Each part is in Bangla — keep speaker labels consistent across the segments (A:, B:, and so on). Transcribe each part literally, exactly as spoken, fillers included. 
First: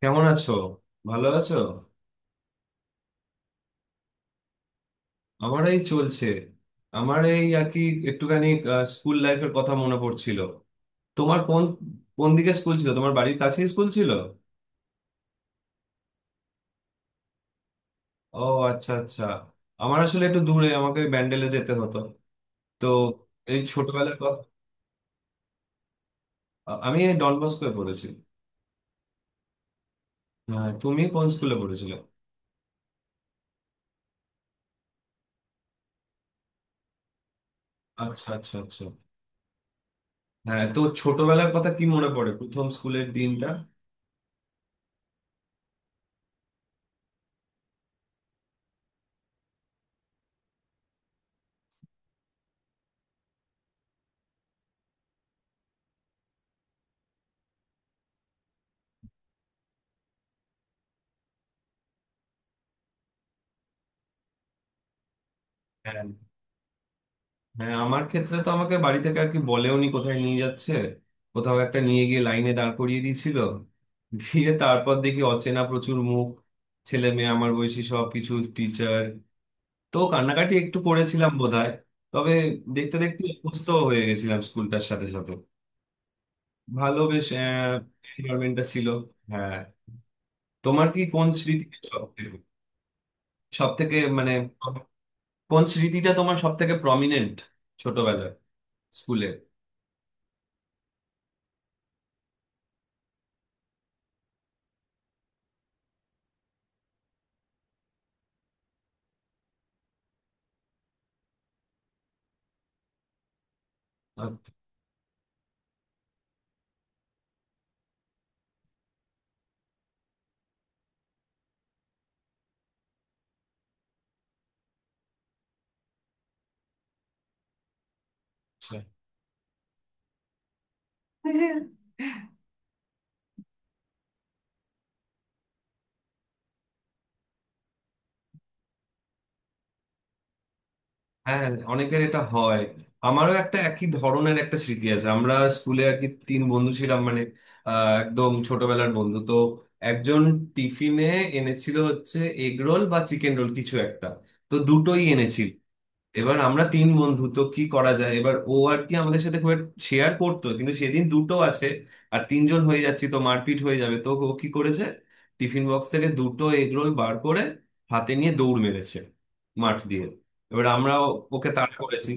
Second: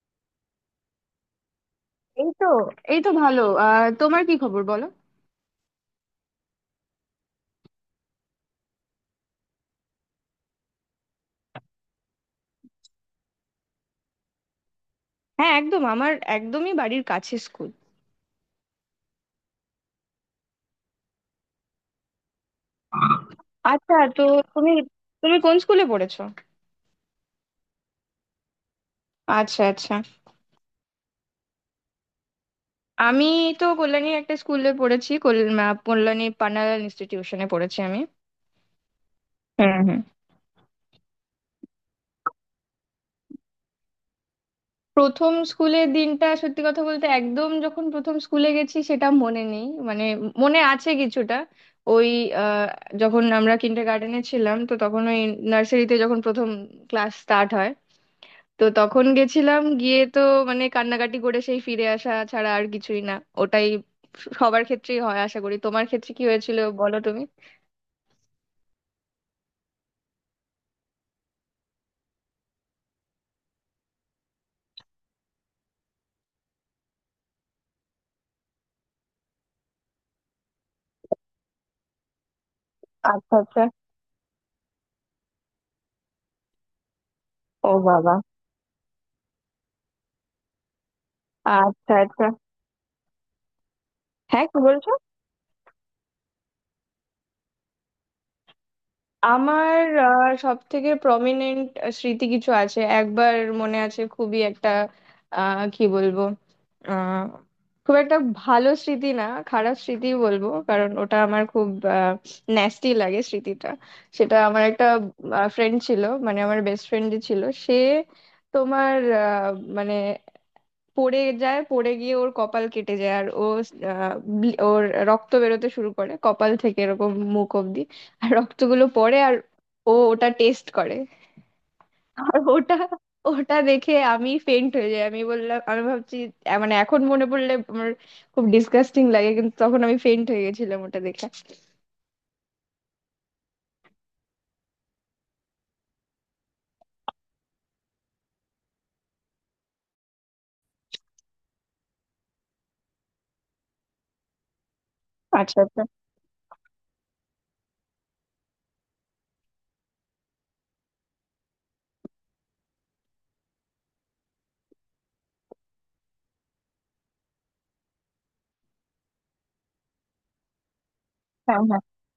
A: কেমন আছো? ভালো আছো?
B: এই তো। এই তো ভালো। আহ তোমার কি খবর বলো?
A: আমার এই চলছে, আমার এই আর কি, একটুখানি আহ, স্কুল লাইফের কথা মনে পড়ছিল। তোমার কোন কোন দিকে স্কুল ছিল? তোমার বাড়ির কাছেই স্কুল ছিল?
B: হ্যাঁ, একদম আমার একদমই বাড়ির কাছে স্কুল।
A: ও, আচ্ছা আচ্ছা। আমার আসলে একটু দূরে, আমাকে ব্যান্ডেলে যেতে হতো। তো এই
B: আচ্ছা,
A: ছোটবেলার
B: তো
A: কথা।
B: তুমি তুমি কোন স্কুলে পড়েছো?
A: আ- আমি এই ডন বস্কোয় পড়েছি।
B: আচ্ছা, আচ্ছা।
A: হ্যাঁ, তুমি কোন স্কুলে পড়েছিলে?
B: আমি তো কল্যাণীর একটা স্কুলে পড়েছি, কল- আহ, কল্যাণী পান্নালাল ইনস্টিটিউশনে পড়েছি আমি।
A: আচ্ছা আচ্ছা আচ্ছা।
B: হুম, হুম।
A: হ্যাঁ, তো ছোটবেলার কথা কি মনে পড়ে? প্রথম স্কুলের দিনটা?
B: প্রথম স্কুলের দিনটা সত্যি কথা বলতে একদম যখন প্রথম স্কুলে গেছি সেটা মনে নেই, মানে মনে আছে কিছুটা। ওই আহ, যখন আমরা কিন্ডার গার্ডেনে ছিলাম তো তখন ওই নার্সারিতে যখন প্রথম ক্লাস স্টার্ট হয়, তো তখন গেছিলাম, গিয়ে তো মানে কান্নাকাটি করে সেই ফিরে আসা ছাড়া আর কিছুই না। ওটাই সবার ক্ষেত্রেই হয়, আশা করি। তোমার
A: হ্যাঁ।
B: ক্ষেত্রে কি হয়েছিল বলো তুমি?
A: হ্যাঁ, আমার ক্ষেত্রে তো আমাকে বাড়ি থেকে আর কি বলেওনি কোথায় নিয়ে যাচ্ছে। কোথাও একটা নিয়ে গিয়ে লাইনে দাঁড় করিয়ে দিয়েছিল। দিয়ে তারপর দেখি অচেনা প্রচুর মুখ, ছেলে মেয়ে আমার বয়সী, সব কিছু, টিচার। তো কান্নাকাটি একটু করেছিলাম বোধহয়। তবে দেখতে দেখতে
B: আচ্ছা, আচ্ছা।
A: অভ্যস্ত হয়ে গেছিলাম স্কুলটার সাথে সাথে। ভালো, বেশ
B: ও বাবা!
A: এনভায়রনমেন্টটা ছিল। হ্যাঁ। তোমার কি কোন স্মৃতি
B: আচ্ছা,
A: সব
B: আচ্ছা।
A: থেকে, সব থেকে মানে
B: হ্যাঁ, কি বলছো?
A: কোন স্মৃতিটা তোমার সব থেকে প্রমিনেন্ট ছোটবেলায়, স্কুলে?
B: আমার সব থেকে প্রমিনেন্ট স্মৃতি কিছু আছে একবার। মনে আছে খুবই একটা। আহ কি বলবো, আহ খুব একটা ভালো স্মৃতি না, খারাপ স্মৃতি বলবো, কারণ ওটা আমার খুব ন্যাস্টি লাগে স্মৃতিটা। সেটা
A: আচ্ছা।
B: আমার একটা ফ্রেন্ড ছিল, মানে আমার বেস্ট ফ্রেন্ড ছিল। সে তোমার, আহ, মানে পড়ে যায়, পড়ে গিয়ে ওর কপাল কেটে যায়, আর ও আহ, ব্লি- ওর রক্ত বেরোতে শুরু করে কপাল থেকে এরকম মুখ অবধি, আর রক্তগুলো পড়ে, আর ও ওটা টেস্ট করে। আর ওটা ওটা দেখে আমি ফেন্ট হয়ে যাই। আমি বললাম আমি ভাবছি আহ, মানে এখন মনে পড়লে আমার খুব ডিসগাস্টিং লাগে, কিন্তু তখন আমি ফেন্ট হয়ে গেছিলাম ওটা দেখে।
A: হ্যাঁ, অনেকের এটা হয়। আমারও একটা একই ধরনের একটা স্মৃতি আছে। আমরা স্কুলে আর কি তিন বন্ধু ছিলাম, মানে আহ, একদম ছোটবেলার বন্ধু তো। একজন টিফিনে এনেছিল হচ্ছে এগ রোল বা চিকেন রোল কিছু একটা, তো দুটোই এনেছিল।
B: আচ্ছা, আচ্ছা।
A: এবার আমরা তিন বন্ধু, তো কি করা যায়? এবার ও আর কি আমাদের সাথে খুব শেয়ার করতো, কিন্তু সেদিন দুটো আছে আর তিনজন হয়ে যাচ্ছি, তো মারপিট হয়ে যাবে, তো ও কি করেছে, টিফিন বক্স থেকে দুটো এগরোল বার করে হাতে নিয়ে দৌড় মেরেছে মাঠ দিয়ে। এবার আমরা ও- ওকে
B: হ্যাঁ,
A: তাড়া
B: হ্যাঁ।
A: করেছি।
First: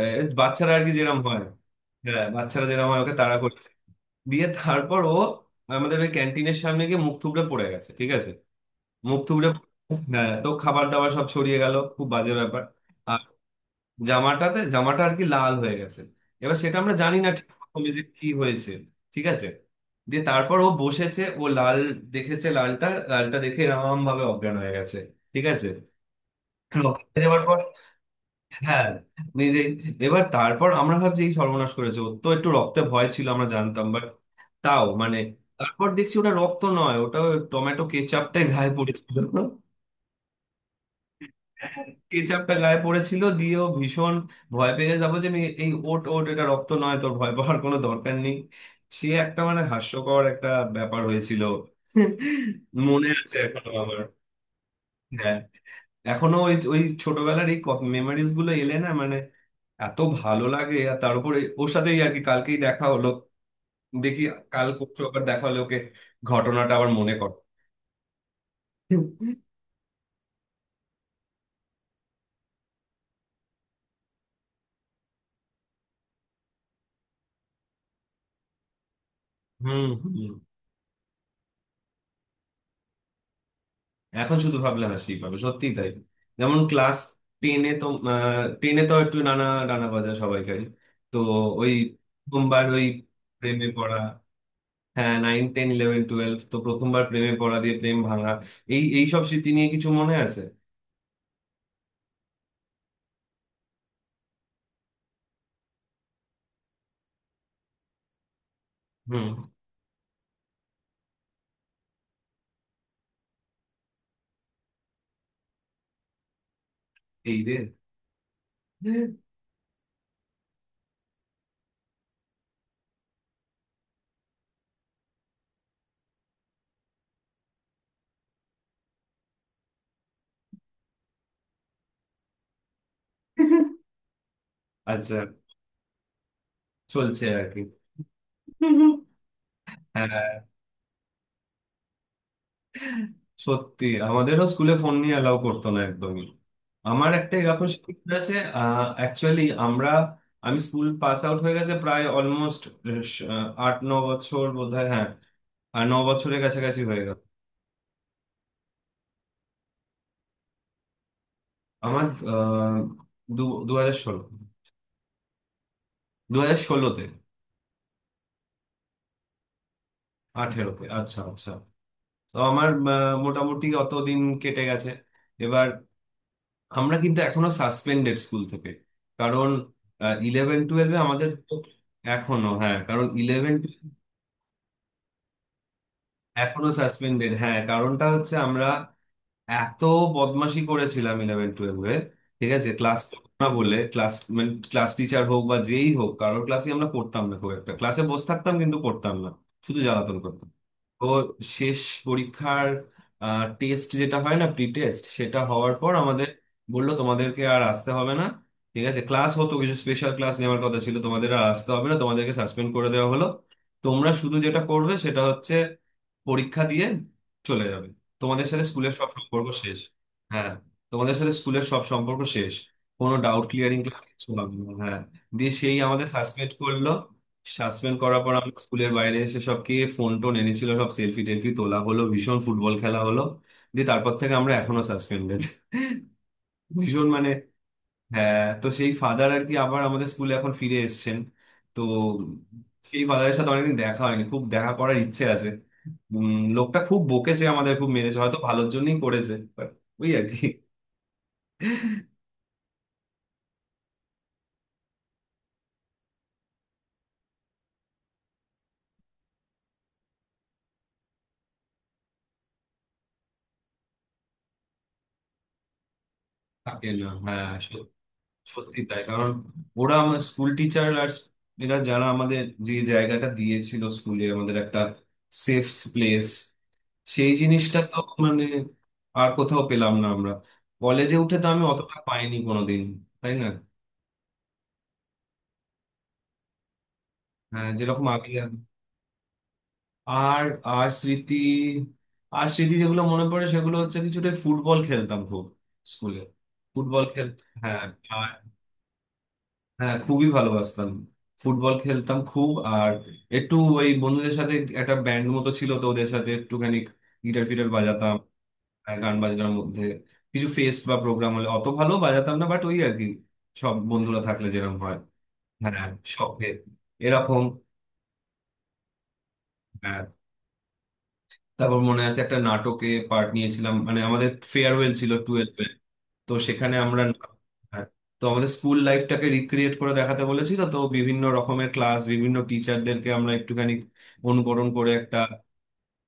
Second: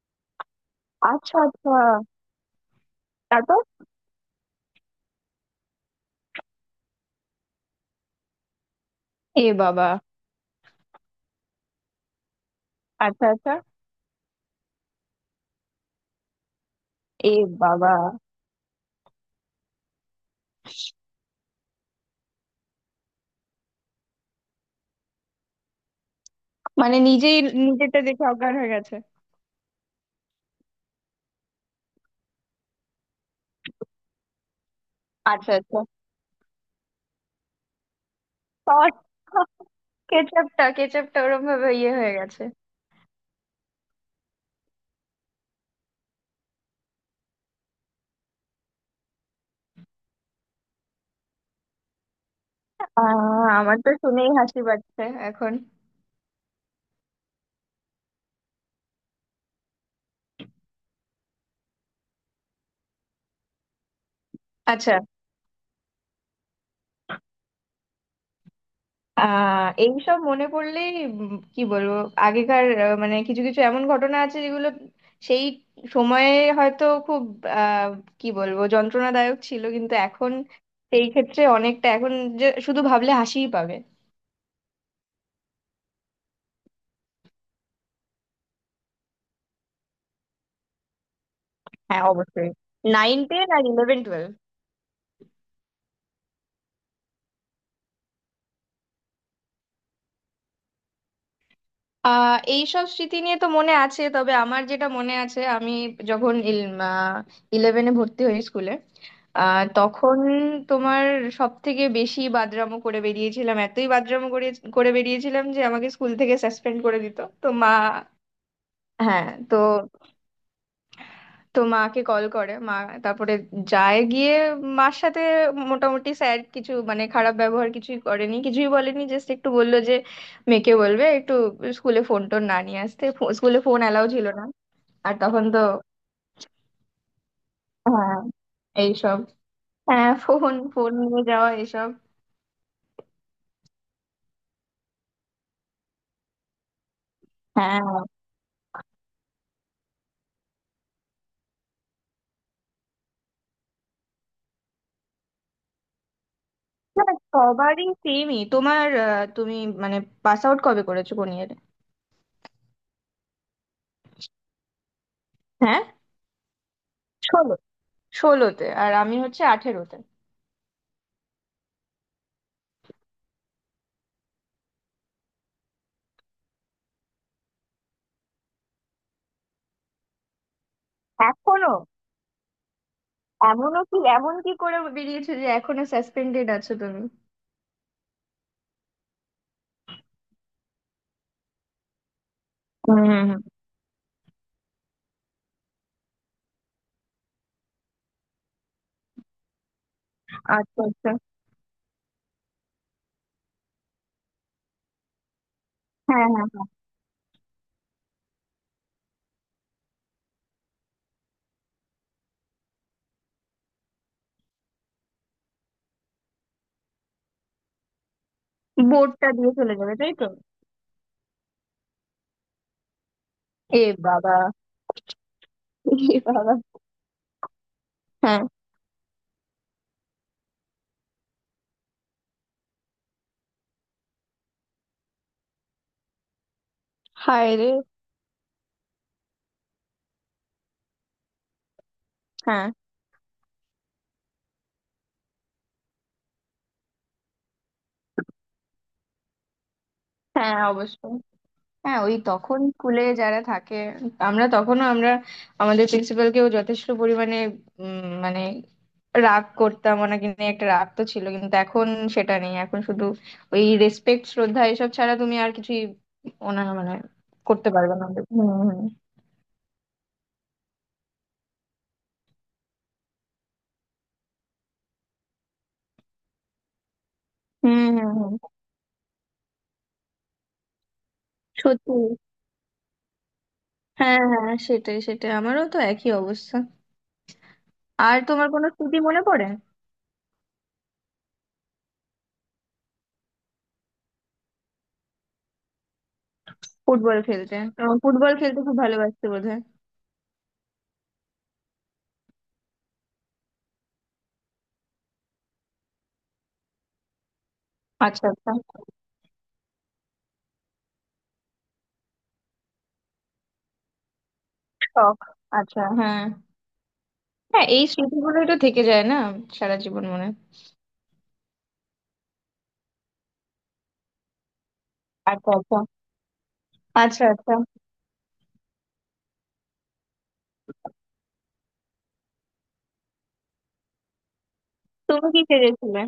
A: এ, বাচ্চারা আর কি যেরকম
B: আচ্ছা,
A: হয়।
B: আচ্ছা।
A: হ্যাঁ, বাচ্চারা যেরকম হয়, ওকে তাড়া
B: তারপর?
A: করেছে। দিয়ে তারপর ও আমাদের ওই ক্যান্টিনের সামনে গিয়ে মুখ থুবড়ে পড়ে গেছে। ঠিক আছে, মুখ
B: এ
A: থুবড়ে পড়ে
B: বাবা!
A: গেছে। হ্যাঁ, তো খাবার দাবার সব ছড়িয়ে গেল, খুব বাজে ব্যাপার।
B: আচ্ছা, আচ্ছা।
A: জামাটাতে, জামাটা আর কি লাল হয়ে গেছে। এবার সেটা আমরা জানি না
B: এ
A: ঠিক প্রথমে
B: বাবা,
A: যে কি হয়েছে। ঠিক আছে, দিয়ে তারপর ও বসেছে, ও লাল দেখেছে, লালটা লালটা দেখে এরকম ভাবে অজ্ঞান হয়ে গেছে। ঠিক আছে,
B: মানে
A: রক্তে
B: নিজেই
A: যাওয়ার পর।
B: নিজেরটা দেখে অজ্ঞান হয়ে
A: হ্যাঁ,
B: গেছে?
A: নিজেই। এবার তারপর আমরা ভাবছি এই সর্বনাশ করেছে, ওর তো একটু রক্তে ভয় ছিল আমরা জানতাম, বাট তাও মানে।
B: আচ্ছা, আচ্ছা।
A: তারপর দেখছি ওটা রক্ত নয়, ওটা টমেটো কেচাপটাই গায়ে
B: সস,
A: পড়েছিল।
B: কেচাপটা, কেচাপটা ওরম ভাবে ইয়ে হয়ে
A: কেচাপ
B: গেছে।
A: টা গায়ে পড়েছিল, দিয়ে ও ভীষণ ভয় পেয়ে যাবো যে আমি এই ওট ওট এটা রক্ত নয়, তোর ভয় পাওয়ার কোনো দরকার নেই। সে একটা মানে হাস্যকর একটা ব্যাপার হয়েছিল, মনে আছে
B: আহ
A: এখনো
B: আমার তো
A: আমার।
B: শুনেই হাসি পাচ্ছে
A: হ্যাঁ,
B: এখন।
A: এখনো ওই ওই ছোটবেলার এই মেমোরিজ গুলো এলে না, মানে এত ভালো লাগে। আর তার উপরে ওর সাথেই আর কি কালকেই দেখা হলো, দেখি কাল
B: আচ্ছা।
A: পরশু আবার দেখা হলো ওকে, ঘটনাটা আবার মনে কর।
B: আহ এইসব মনে পড়লেই উম কি বলবো, আগেকার আহ, মানে কিছু কিছু এমন ঘটনা আছে যেগুলো সেই সময়ে হয়তো খুব আহ কি বলবো, যন্ত্রণাদায়ক ছিল,
A: হুম
B: কিন্তু
A: হুম।
B: এখন সেই ক্ষেত্রে অনেকটা এখন যে শুধু ভাবলে হাসিই পাবে।
A: এখন শুধু ভাবলে হাসি পাবে, সত্যিই তাই। যেমন ক্লাস টেনে তো, টেনে তো একটু নানা ডানা বাজা সবাইকারই। তো ওই
B: হ্যাঁ, অবশ্যই।
A: প্রথমবার ওই
B: নাইন টেন আর
A: প্রেমে পড়া।
B: Eleven twelve.
A: হ্যাঁ, নাইন টেন ইলেভেন টুয়েলভ তো প্রথমবার প্রেমে পড়া, দিয়ে প্রেম ভাঙা, এই এই সব স্মৃতি নিয়ে কিছু মনে আছে?
B: আহ এইসব স্মৃতি নিয়ে তো মনে আছে, তবে আমার যেটা মনে আছে, আমি যখন ইলেভেনে ভর্তি হই স্কুলে,
A: হুম।
B: আহ, তখন তোমার সব থেকে বেশি বাদরামো করে বেরিয়েছিলাম, এতই বাদরামো করে করে বেরিয়েছিলাম যে আমাকে স্কুল থেকে সাসপেন্ড করে দিত,
A: এই
B: তো
A: রে।
B: মা। হ্যাঁ, তো তো মাকে কল করে, মা তারপরে যায়, গিয়ে মার সাথে মোটামুটি স্যার কিছু মানে খারাপ ব্যবহার কিছুই করেনি কিছুই বলেনি, জাস্ট একটু বললো যে মেয়েকে বলবে একটু স্কুলে ফোন টোন না নিয়ে আসতে। স্কুলে ফোন অ্যালাউ ছিল না। আর
A: আচ্ছা,
B: তখন তো
A: চলছে আর কি।
B: হ্যাঁ, এইসব। হ্যাঁ,
A: হ্যাঁ,
B: ফোন ফোন নিয়ে যাওয়া এসব।
A: সত্যি আমাদেরও স্কুলে ফোন নিয়ে অ্যালাউ করতো না একদমই। আমার একটা এরকম
B: হ্যাঁ।
A: শিক্ষক আছে। অ্যাকচুয়ালি আমরা, আমি স্কুল পাস আউট হয়ে গেছে প্রায় অলমোস্ট আট ন বছর বোধহয়। হ্যাঁ, আর ন বছরের কাছাকাছি হয়ে
B: না,
A: গেল।
B: সবারই সেমই। তোমার আহ, তুমি মানে পাস আউট কবে করেছো, কোন ইয়ারে?
A: আমার আহ, দু দু হাজার ষোলো,
B: হ্যাঁ,
A: দু হাজার ষোলোতে।
B: ষোলো। ষোলোতে আর আমি হচ্ছে আঠেরোতে।
A: আঠেরোতে, আচ্ছা আচ্ছা। তো আমার আহ, মোটামুটি অত দিন কেটে গেছে। এবার আমরা কিন্তু এখনো সাসপেন্ডেড স্কুল থেকে, কারণ ইলেভেন টুয়েলভে আমাদের তো।
B: এখনো?
A: এখনো হ্যাঁ, কারণ ইলেভেন,
B: এমনও কি, এমন কি করে বেরিয়েছো যে এখনো সাসপেন্ডেড
A: এখনো
B: আছো তুমি?
A: সাসপেন্ডেড। হ্যাঁ, কারণটা হচ্ছে আমরা এত বদমাশি করেছিলাম ইলেভেন টুয়েলভে। ঠিক আছে,
B: হুম,
A: ক্লাস
B: হুম, হুম।
A: না বলে ক্লাস মানে, ক্লাস টিচার হোক বা যেই হোক কারোর ক্লাসে আমরা পড়তাম না খুব একটা, ক্লাসে বসে থাকতাম কিন্তু পড়তাম না, শুধু জ্বালাতন করতাম।
B: আচ্ছা,
A: তো
B: আচ্ছা।
A: শেষ পরীক্ষার টেস্ট, যেটা হয় না প্রি টেস্ট, সেটা হওয়ার পর
B: হ্যাঁ,
A: আমাদের
B: হ্যাঁ, হ্যাঁ।
A: বললো তোমাদেরকে আর আসতে হবে না। ঠিক আছে, ক্লাস হতো কিছু স্পেশাল ক্লাস নেওয়ার কথা ছিল, তোমাদের আর আসতে হবে না, তোমাদেরকে সাসপেন্ড করে দেওয়া হলো। তোমরা শুধু যেটা করবে সেটা হচ্ছে পরীক্ষা দিয়ে চলে যাবে, তোমাদের সাথে স্কুলের সব
B: বোর্ডটা
A: সম্পর্ক
B: দিয়ে চলে
A: শেষ।
B: যাবে, তাই তো?
A: হ্যাঁ, তোমাদের সাথে স্কুলের সব সম্পর্ক শেষ, কোনো ডাউট ক্লিয়ারিং
B: এ
A: ক্লাস কিছু
B: বাবা!
A: হবে না। হ্যাঁ, দিয়ে সেই আমাদের
B: এ
A: সাসপেন্ড
B: বাবা!
A: করলো। সাসপেন্ড করার পর
B: হ্যাঁ।
A: আমরা স্কুলের বাইরে এসে সবকে ফোন টোন এনেছিল সব, সেলফি টেলফি তোলা হলো, ভীষণ ফুটবল খেলা হলো। দিয়ে তারপর থেকে আমরা এখনো সাসপেন্ডেড, ভীষণ মানে।
B: হায় রে!
A: হ্যাঁ, তো সেই ফাদার আর কি আবার আমাদের স্কুলে এখন ফিরে এসেছেন। তো
B: হ্যাঁ,
A: সেই ফাদারের সাথে অনেকদিন দেখা হয়নি, খুব দেখা করার ইচ্ছে আছে। উম, লোকটা খুব বকেছে আমাদের, খুব মেরেছে, হয়তো ভালোর জন্যই করেছে বাট ওই আর কি।
B: হ্যাঁ, অবশ্যই। হ্যাঁ, ওই তখন স্কুলে যারা থাকে, আমরা তখনও, আমরা আমাদের প্রিন্সিপালকেও যথেষ্ট পরিমাণে উম, মানে রাগ করতাম। ওনাকে নিয়ে একটা রাগ তো ছিল, কিন্তু এখন সেটা নেই। এখন শুধু ওই রেসপেক্ট, শ্রদ্ধা, এসব ছাড়া তুমি আর কিছুই ওনার
A: থাকে
B: মানে
A: না, হ্যাঁ।
B: করতে পারবে না। হুম, হুম,
A: সত্যি তাই, কারণ ওরা আমার স্কুল টিচার, আর এরা যারা আমাদের যে জায়গাটা দিয়েছিল স্কুলে, আমাদের একটা সেফ প্লেস, সেই
B: হুম,
A: জিনিসটা তো
B: হুম, হুম।
A: মানে আর কোথাও পেলাম না আমরা। কলেজে উঠে তো আমি অতটা
B: সত্যি।
A: পাইনি কোনোদিন। তাই না?
B: হ্যাঁ, হ্যাঁ, সেটাই সেটাই, আমারও তো একই অবস্থা।
A: হ্যাঁ, যেরকম
B: আর
A: আগে।
B: তোমার কোনো স্মৃতি মনে পড়ে?
A: আর আর স্মৃতি আর স্মৃতি যেগুলো মনে পড়ে সেগুলো হচ্ছে, কিছুটা ফুটবল খেলতাম খুব স্কুলে, ফুটবল
B: ফুটবল
A: খেল।
B: খেলতে,
A: হ্যাঁ,
B: তোমার ফুটবল খেলতে খুব ভালোবাসতে বোধহয়?
A: হ্যাঁ, খুবই ভালোবাসতাম, ফুটবল খেলতাম খুব। আর একটু ওই বন্ধুদের সাথে একটা ব্যান্ড মতো ছিল তো, ওদের সাথে একটুখানি গিটার ফিটার বাজাতাম।
B: আচ্ছা, আচ্ছা।
A: আর গান বাজনার মধ্যে কিছু ফেস্ট বা প্রোগ্রাম হলে অত ভালো বাজাতাম না, বাট ওই আর কি সব বন্ধুরা থাকলে যেরকম হয়।
B: শখ। আচ্ছা,
A: হ্যাঁ,
B: হ্যাঁ,
A: শখে এরকম।
B: হ্যাঁ, এই স্মৃতিগুলোই তো থেকে যায় না সারা
A: হ্যাঁ।
B: জীবন মনে।
A: তারপর মনে আছে একটা নাটকে পার্ট নিয়েছিলাম, মানে আমাদের ফেয়ারওয়েল ছিল
B: আচ্ছা,
A: টুয়েলভ এর,
B: আচ্ছা,
A: তো সেখানে আমরা।
B: আচ্ছা, আচ্ছা।
A: হ্যাঁ, তো আমাদের স্কুল লাইফটাকে রিক্রিয়েট করে দেখাতে বলেছিল, তো বিভিন্ন রকমের ক্লাস বিভিন্ন টিচারদেরকে আমরা একটুখানি অনুকরণ করে একটা।
B: তুমি কি সেজেছিলে?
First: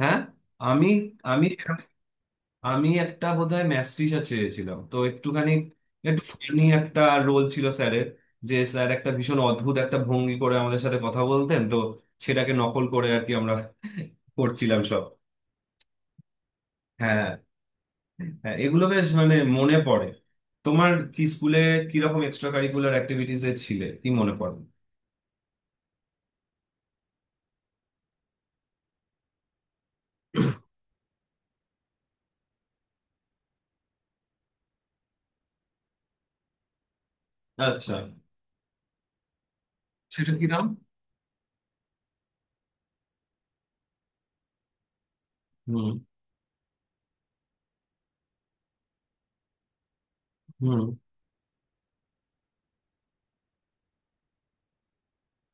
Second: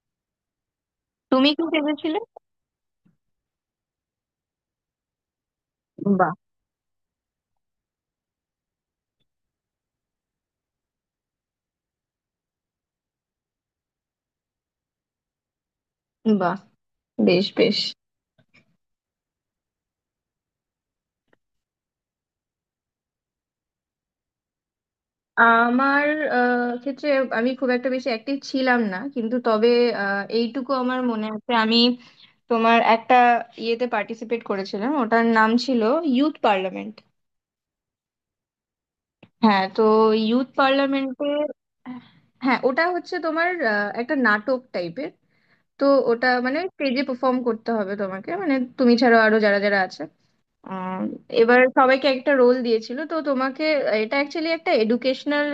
A: হ্যাঁ, আমি, আমি
B: তুমি কি সেজেছিলে?
A: আমি একটা বোধহয় ম্যাথ টিচার চেয়েছিলাম, তো একটুখানি একটু
B: বাহ,
A: ফানি একটা রোল ছিল স্যারের, যে স্যার একটা ভীষণ অদ্ভুত একটা ভঙ্গি করে আমাদের সাথে কথা বলতেন, তো সেটাকে নকল করে আর কি আমরা করছিলাম সব।
B: বাহ!
A: হ্যাঁ।
B: বেশ, বেশ।
A: হ্যাঁ, এগুলো বেশ মানে মনে পড়ে। তোমার কি স্কুলে কিরকম এক্সট্রা কারিকুলার অ্যাক্টিভিটিস এ ছিলে কি মনে পড়ে?
B: আমার আহ, ক্ষেত্রে আমি খুব একটা বেশি অ্যাক্টিভ ছিলাম না, কিন্তু তবে আহ, এইটুকু আমার মনে আছে, আমি তোমার একটা ইয়েতে পার্টিসিপেট করেছিলাম, ওটার নাম ছিল ইউথ পার্লামেন্ট।
A: আচ্ছা,
B: হ্যাঁ, তো
A: সেটা কি
B: ইউথ
A: নাম?
B: পার্লামেন্টে। হ্যাঁ, ওটা হচ্ছে তোমার আহ, একটা নাটক টাইপের। তো
A: হুম
B: ওটা মানে স্টেজে পারফর্ম করতে হবে তোমাকে, মানে তুমি ছাড়াও আরো যারা যারা আছে।
A: হুম।
B: আহ, এবার সবাইকে একটা রোল দিয়েছিল, তো তোমাকে এটা অ্যাকচুয়ালি একটা এডুকেশনাল,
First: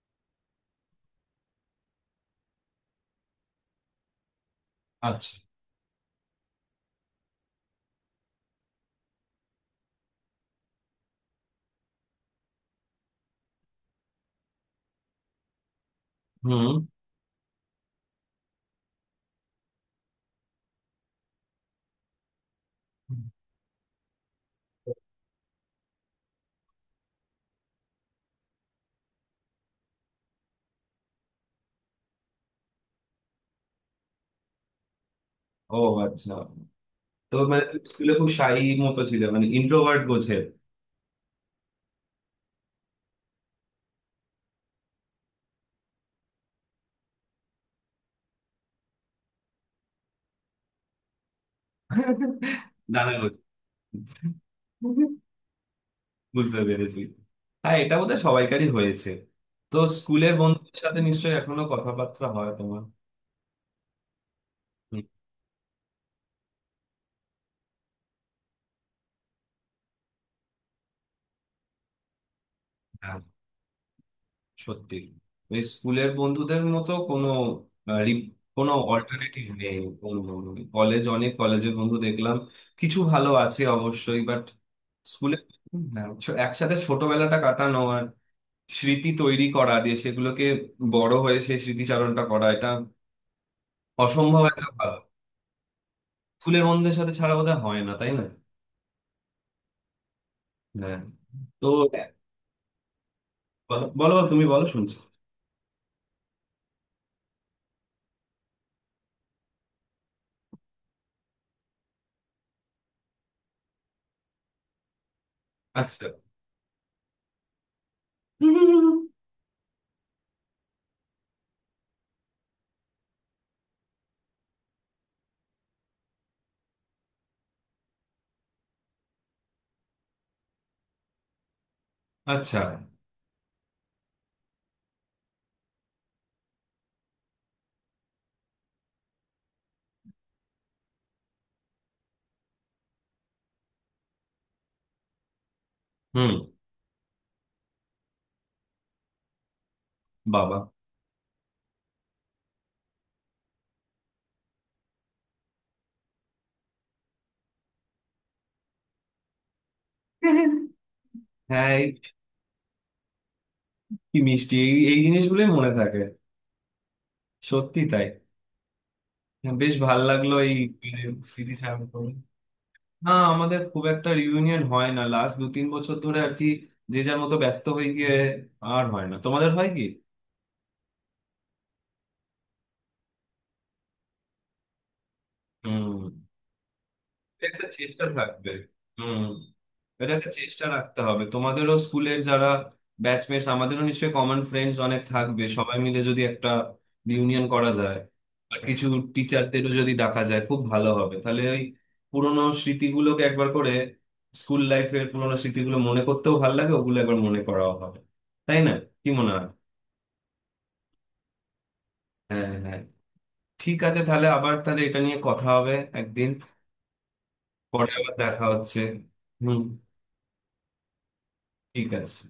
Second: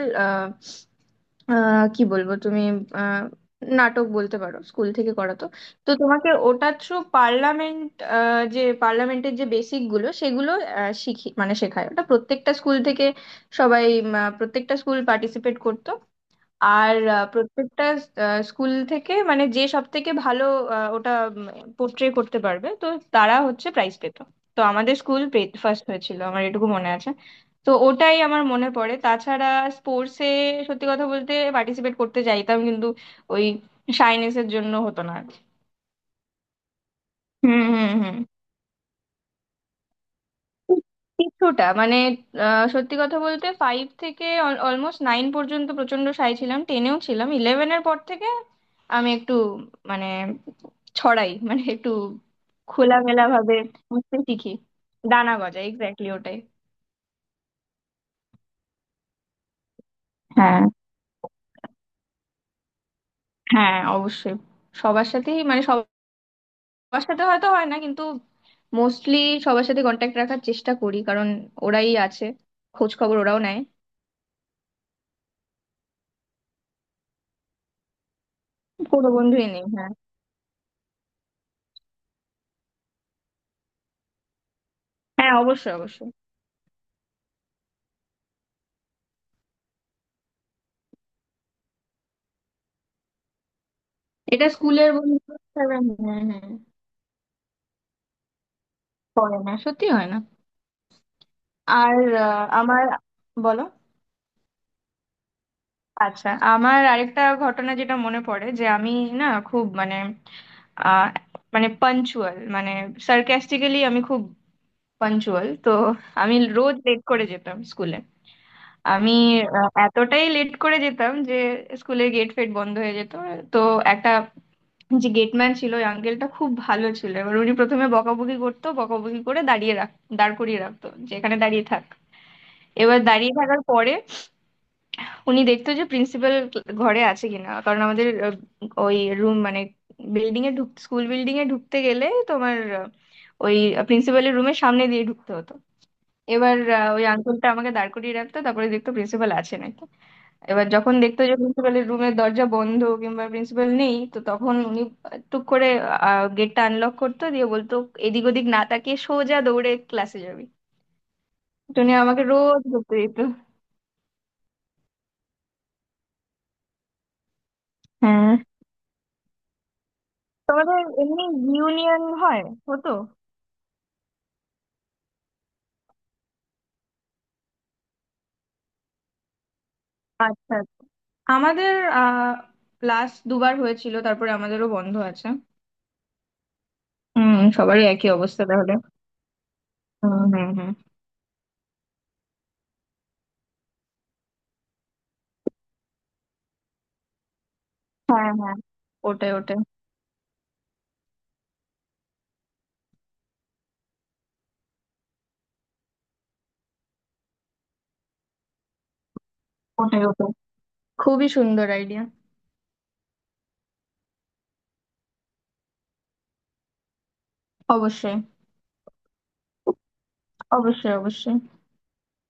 B: কি বলবো তুমি, আহ, নাটক বলতে পারো, স্কুল থেকে
A: আচ্ছা।
B: করাতো। তো তোমাকে ওটা থ্রু পার্লামেন্ট, যে পার্লামেন্টের যে বেসিক গুলো সেগুলো আহ, শিখি, মানে শেখায় ওটা। প্রত্যেকটা স্কুল থেকে সবাই উম, আহ, প্রত্যেকটা স্কুল পার্টিসিপেট করতো।
A: হুম।
B: আর আহ, প্রত্যেকটা আহ, স্কুল থেকে মানে যে সব থেকে ভালো আহ, ওটা পোর্ট্রে করতে পারবে, তো তারা হচ্ছে প্রাইজ পেত। তো আমাদের স্কুল ফার্স্ট হয়েছিল, আমার এটুকু মনে আছে। তো ওটাই আমার মনে পড়ে। তাছাড়া স্পোর্টসে সত্যি কথা বলতে পার্টিসিপেট করতে চাইতাম, কিন্তু ওই শাইনেসের জন্য হতো না আর কি।
A: ও আচ্ছা। তো
B: হুম,
A: মানে তুমি
B: হুম,
A: স্কুলে
B: হুম।
A: খুব শাই মতো ছিলে, মানে ইন্ট্রোভার্ট গোছের?
B: কিছুটা মানে আহ, সত্যি কথা বলতে ফাইভ থেকে অলমোস্ট নাইন পর্যন্ত প্রচন্ড সাই ছিলাম, টেনেও ছিলাম। ইলেভেনের পর থেকে আমি একটু মানে ছড়াই, মানে একটু
A: নানা
B: খোলামেলা
A: গোছ,
B: ভাবে বুঝতে শিখি। দানা গজায় এক্স্যাক্টলি ওটাই।
A: বুঝতে পেরেছি। হ্যাঁ, এটা বোধহয় সবাইকারই হয়েছে। তো স্কুলের
B: হ্যাঁ,
A: বন্ধুদের সাথে নিশ্চয়ই এখনো কথাবার্তা হয় তোমার?
B: হ্যাঁ, অবশ্যই।
A: হুম।
B: সবার সাথেই মানে সবার সাথে হয়তো হয় না, কিন্তু মোস্টলি সবার সাথে কন্ট্যাক্ট রাখার চেষ্টা করি, কারণ ওরাই আছে, খোঁজ খবর
A: হ্যাঁ।
B: ওরাও নেয়।
A: সত্যি ওই স্কুলের বন্ধুদের মতো কোনো আহ, রি- কোনো
B: কোনো বন্ধুই
A: অল্টারনেটিভ
B: নেই,
A: নেই।
B: হ্যাঁ।
A: কলেজ, অনেক কলেজের বন্ধু দেখলাম, কিছু ভালো আছে অবশ্যই, বাট
B: হ্যাঁ,
A: স্কুলে।
B: অবশ্যই,
A: হ্যাঁ,
B: অবশ্যই।
A: ছ- একসাথে ছোটবেলাটা কাটানো আর স্মৃতি তৈরি করা, দিয়ে সেগুলোকে বড় হয়ে সেই স্মৃতিচারণটা করা, এটা অসম্ভব
B: এটা
A: একটা
B: স্কুলের
A: ভালো।
B: বন্ধু। হ্যাঁ। হ্যাঁ,
A: স্কুলের বন্ধুদের সাথে ছাড়া বোধহয় হয় না, তাই না?
B: পড়ে না, সত্যি হয় না।
A: হ্যাঁ। তো বলো।
B: আর আহ, আমার বলো।
A: বলো বলো, তুমি বলো, শুনছি।
B: আচ্ছা, আমার আরেকটা ঘটনা যেটা মনে পড়ে, যে আমি না, খুব মানে আহ, মানে পাঞ্চুয়াল, মানে সার্কাস্টিক্যালি আমি খুব পাঞ্চুয়াল, তো
A: আচ্ছা
B: আমি রোজ লেট করে যেতাম স্কুলে। আমি আহ, এতটাই লেট করে যেতাম যে স্কুলের গেট ফেট বন্ধ হয়ে যেত। তো একটা যে গেটম্যান ছিল, ওই আঙ্কেলটা খুব ভালো ছিল। এবার উনি প্রথমে বকাবকি করতো, বকাবকি করে দাঁড়িয়ে রাখ দাঁড় করিয়ে রাখতো যে এখানে দাঁড়িয়ে থাক।
A: আচ্ছা।
B: এবার দাঁড়িয়ে থাকার পরে উনি দেখতো যে প্রিন্সিপাল ঘরে আছে কিনা, কারণ আমাদের আহ, ওই রুম মানে বিল্ডিং এ ঢুক স্কুল বিল্ডিং এ ঢুকতে গেলে তোমার আহ, ওই প্রিন্সিপালের রুমের সামনে দিয়ে ঢুকতে হতো।
A: হুম।
B: এবার আহ, ওই আঙ্কেলটা আমাকে দাঁড় করিয়ে রাখতো, তারপরে দেখতো প্রিন্সিপাল আছে নাকি।
A: বাবা।
B: এবার যখন দেখতো যে প্রিন্সিপালের রুমের দরজা বন্ধ কিংবা প্রিন্সিপাল নেই, তো তখন উনি টুক করে গেটটা আনলক করতো, দিয়ে বলতো, এদিক ওদিক না তাকিয়ে সোজা দৌড়ে ক্লাসে যাবি।
A: হ্যাঁ,
B: তো উনি আমাকে রোজ ধরতে দিত।
A: কি মিষ্টি, এই এই জিনিসগুলোই মনে থাকে, সত্যি তাই।
B: হ্যাঁ,
A: হ্যাঁ, বেশ ভাল লাগলো এই
B: তোমাদের
A: মানে
B: এমনি
A: স্মৃতি চারণ
B: ইউনিয়ন
A: করে।
B: হয়, হতো?
A: না, আমাদের খুব একটা রিউনিয়ন হয় না লাস্ট দু তিন বছর ধরে আর কি, যে যার মতো ব্যস্ত হয়ে গিয়ে আর হয় না। তোমাদের হয় কি?
B: আচ্ছা, আচ্ছা। আমাদের আহ ক্লাস দুবার হয়েছিল, তারপরে আমাদেরও বন্ধ আছে।
A: হুম,
B: হুম,
A: একটা
B: সবারই
A: চেষ্টা
B: একই অবস্থা
A: থাকবে।
B: তাহলে।
A: হুম, এটা
B: হুম,
A: একটা
B: হুম,
A: চেষ্টা
B: হুম।
A: রাখতে হবে। তোমাদেরও স্কুলের যারা ব্যাচমেটস, আমাদেরও নিশ্চয়ই কমন ফ্রেন্ডস অনেক থাকবে, সবাই মিলে যদি একটা ইউনিয়ন করা যায়,
B: হ্যাঁ, হ্যাঁ।
A: আর কিছু
B: ওটাই, ওটাই,
A: টিচারদেরও যদি ডাকা যায়, খুব ভালো হবে তাহলে। ওই পুরোনো স্মৃতিগুলোকে একবার করে, স্কুল লাইফের পুরোনো স্মৃতিগুলো মনে করতেও ভালো লাগে, ওগুলো একবার মনে করাও হবে। তাই না? কি মনে হয়?
B: ওটাই, ওটাই খুবই সুন্দর আইডিয়া।
A: হ্যাঁ, হ্যাঁ। ঠিক আছে, তাহলে আবার তাহলে এটা নিয়ে কথা হবে একদিন, পরে আবার
B: অবশ্যই,
A: দেখা হচ্ছে। হুম।
B: অবশ্যই, অবশ্যই।
A: ঠিক আছে।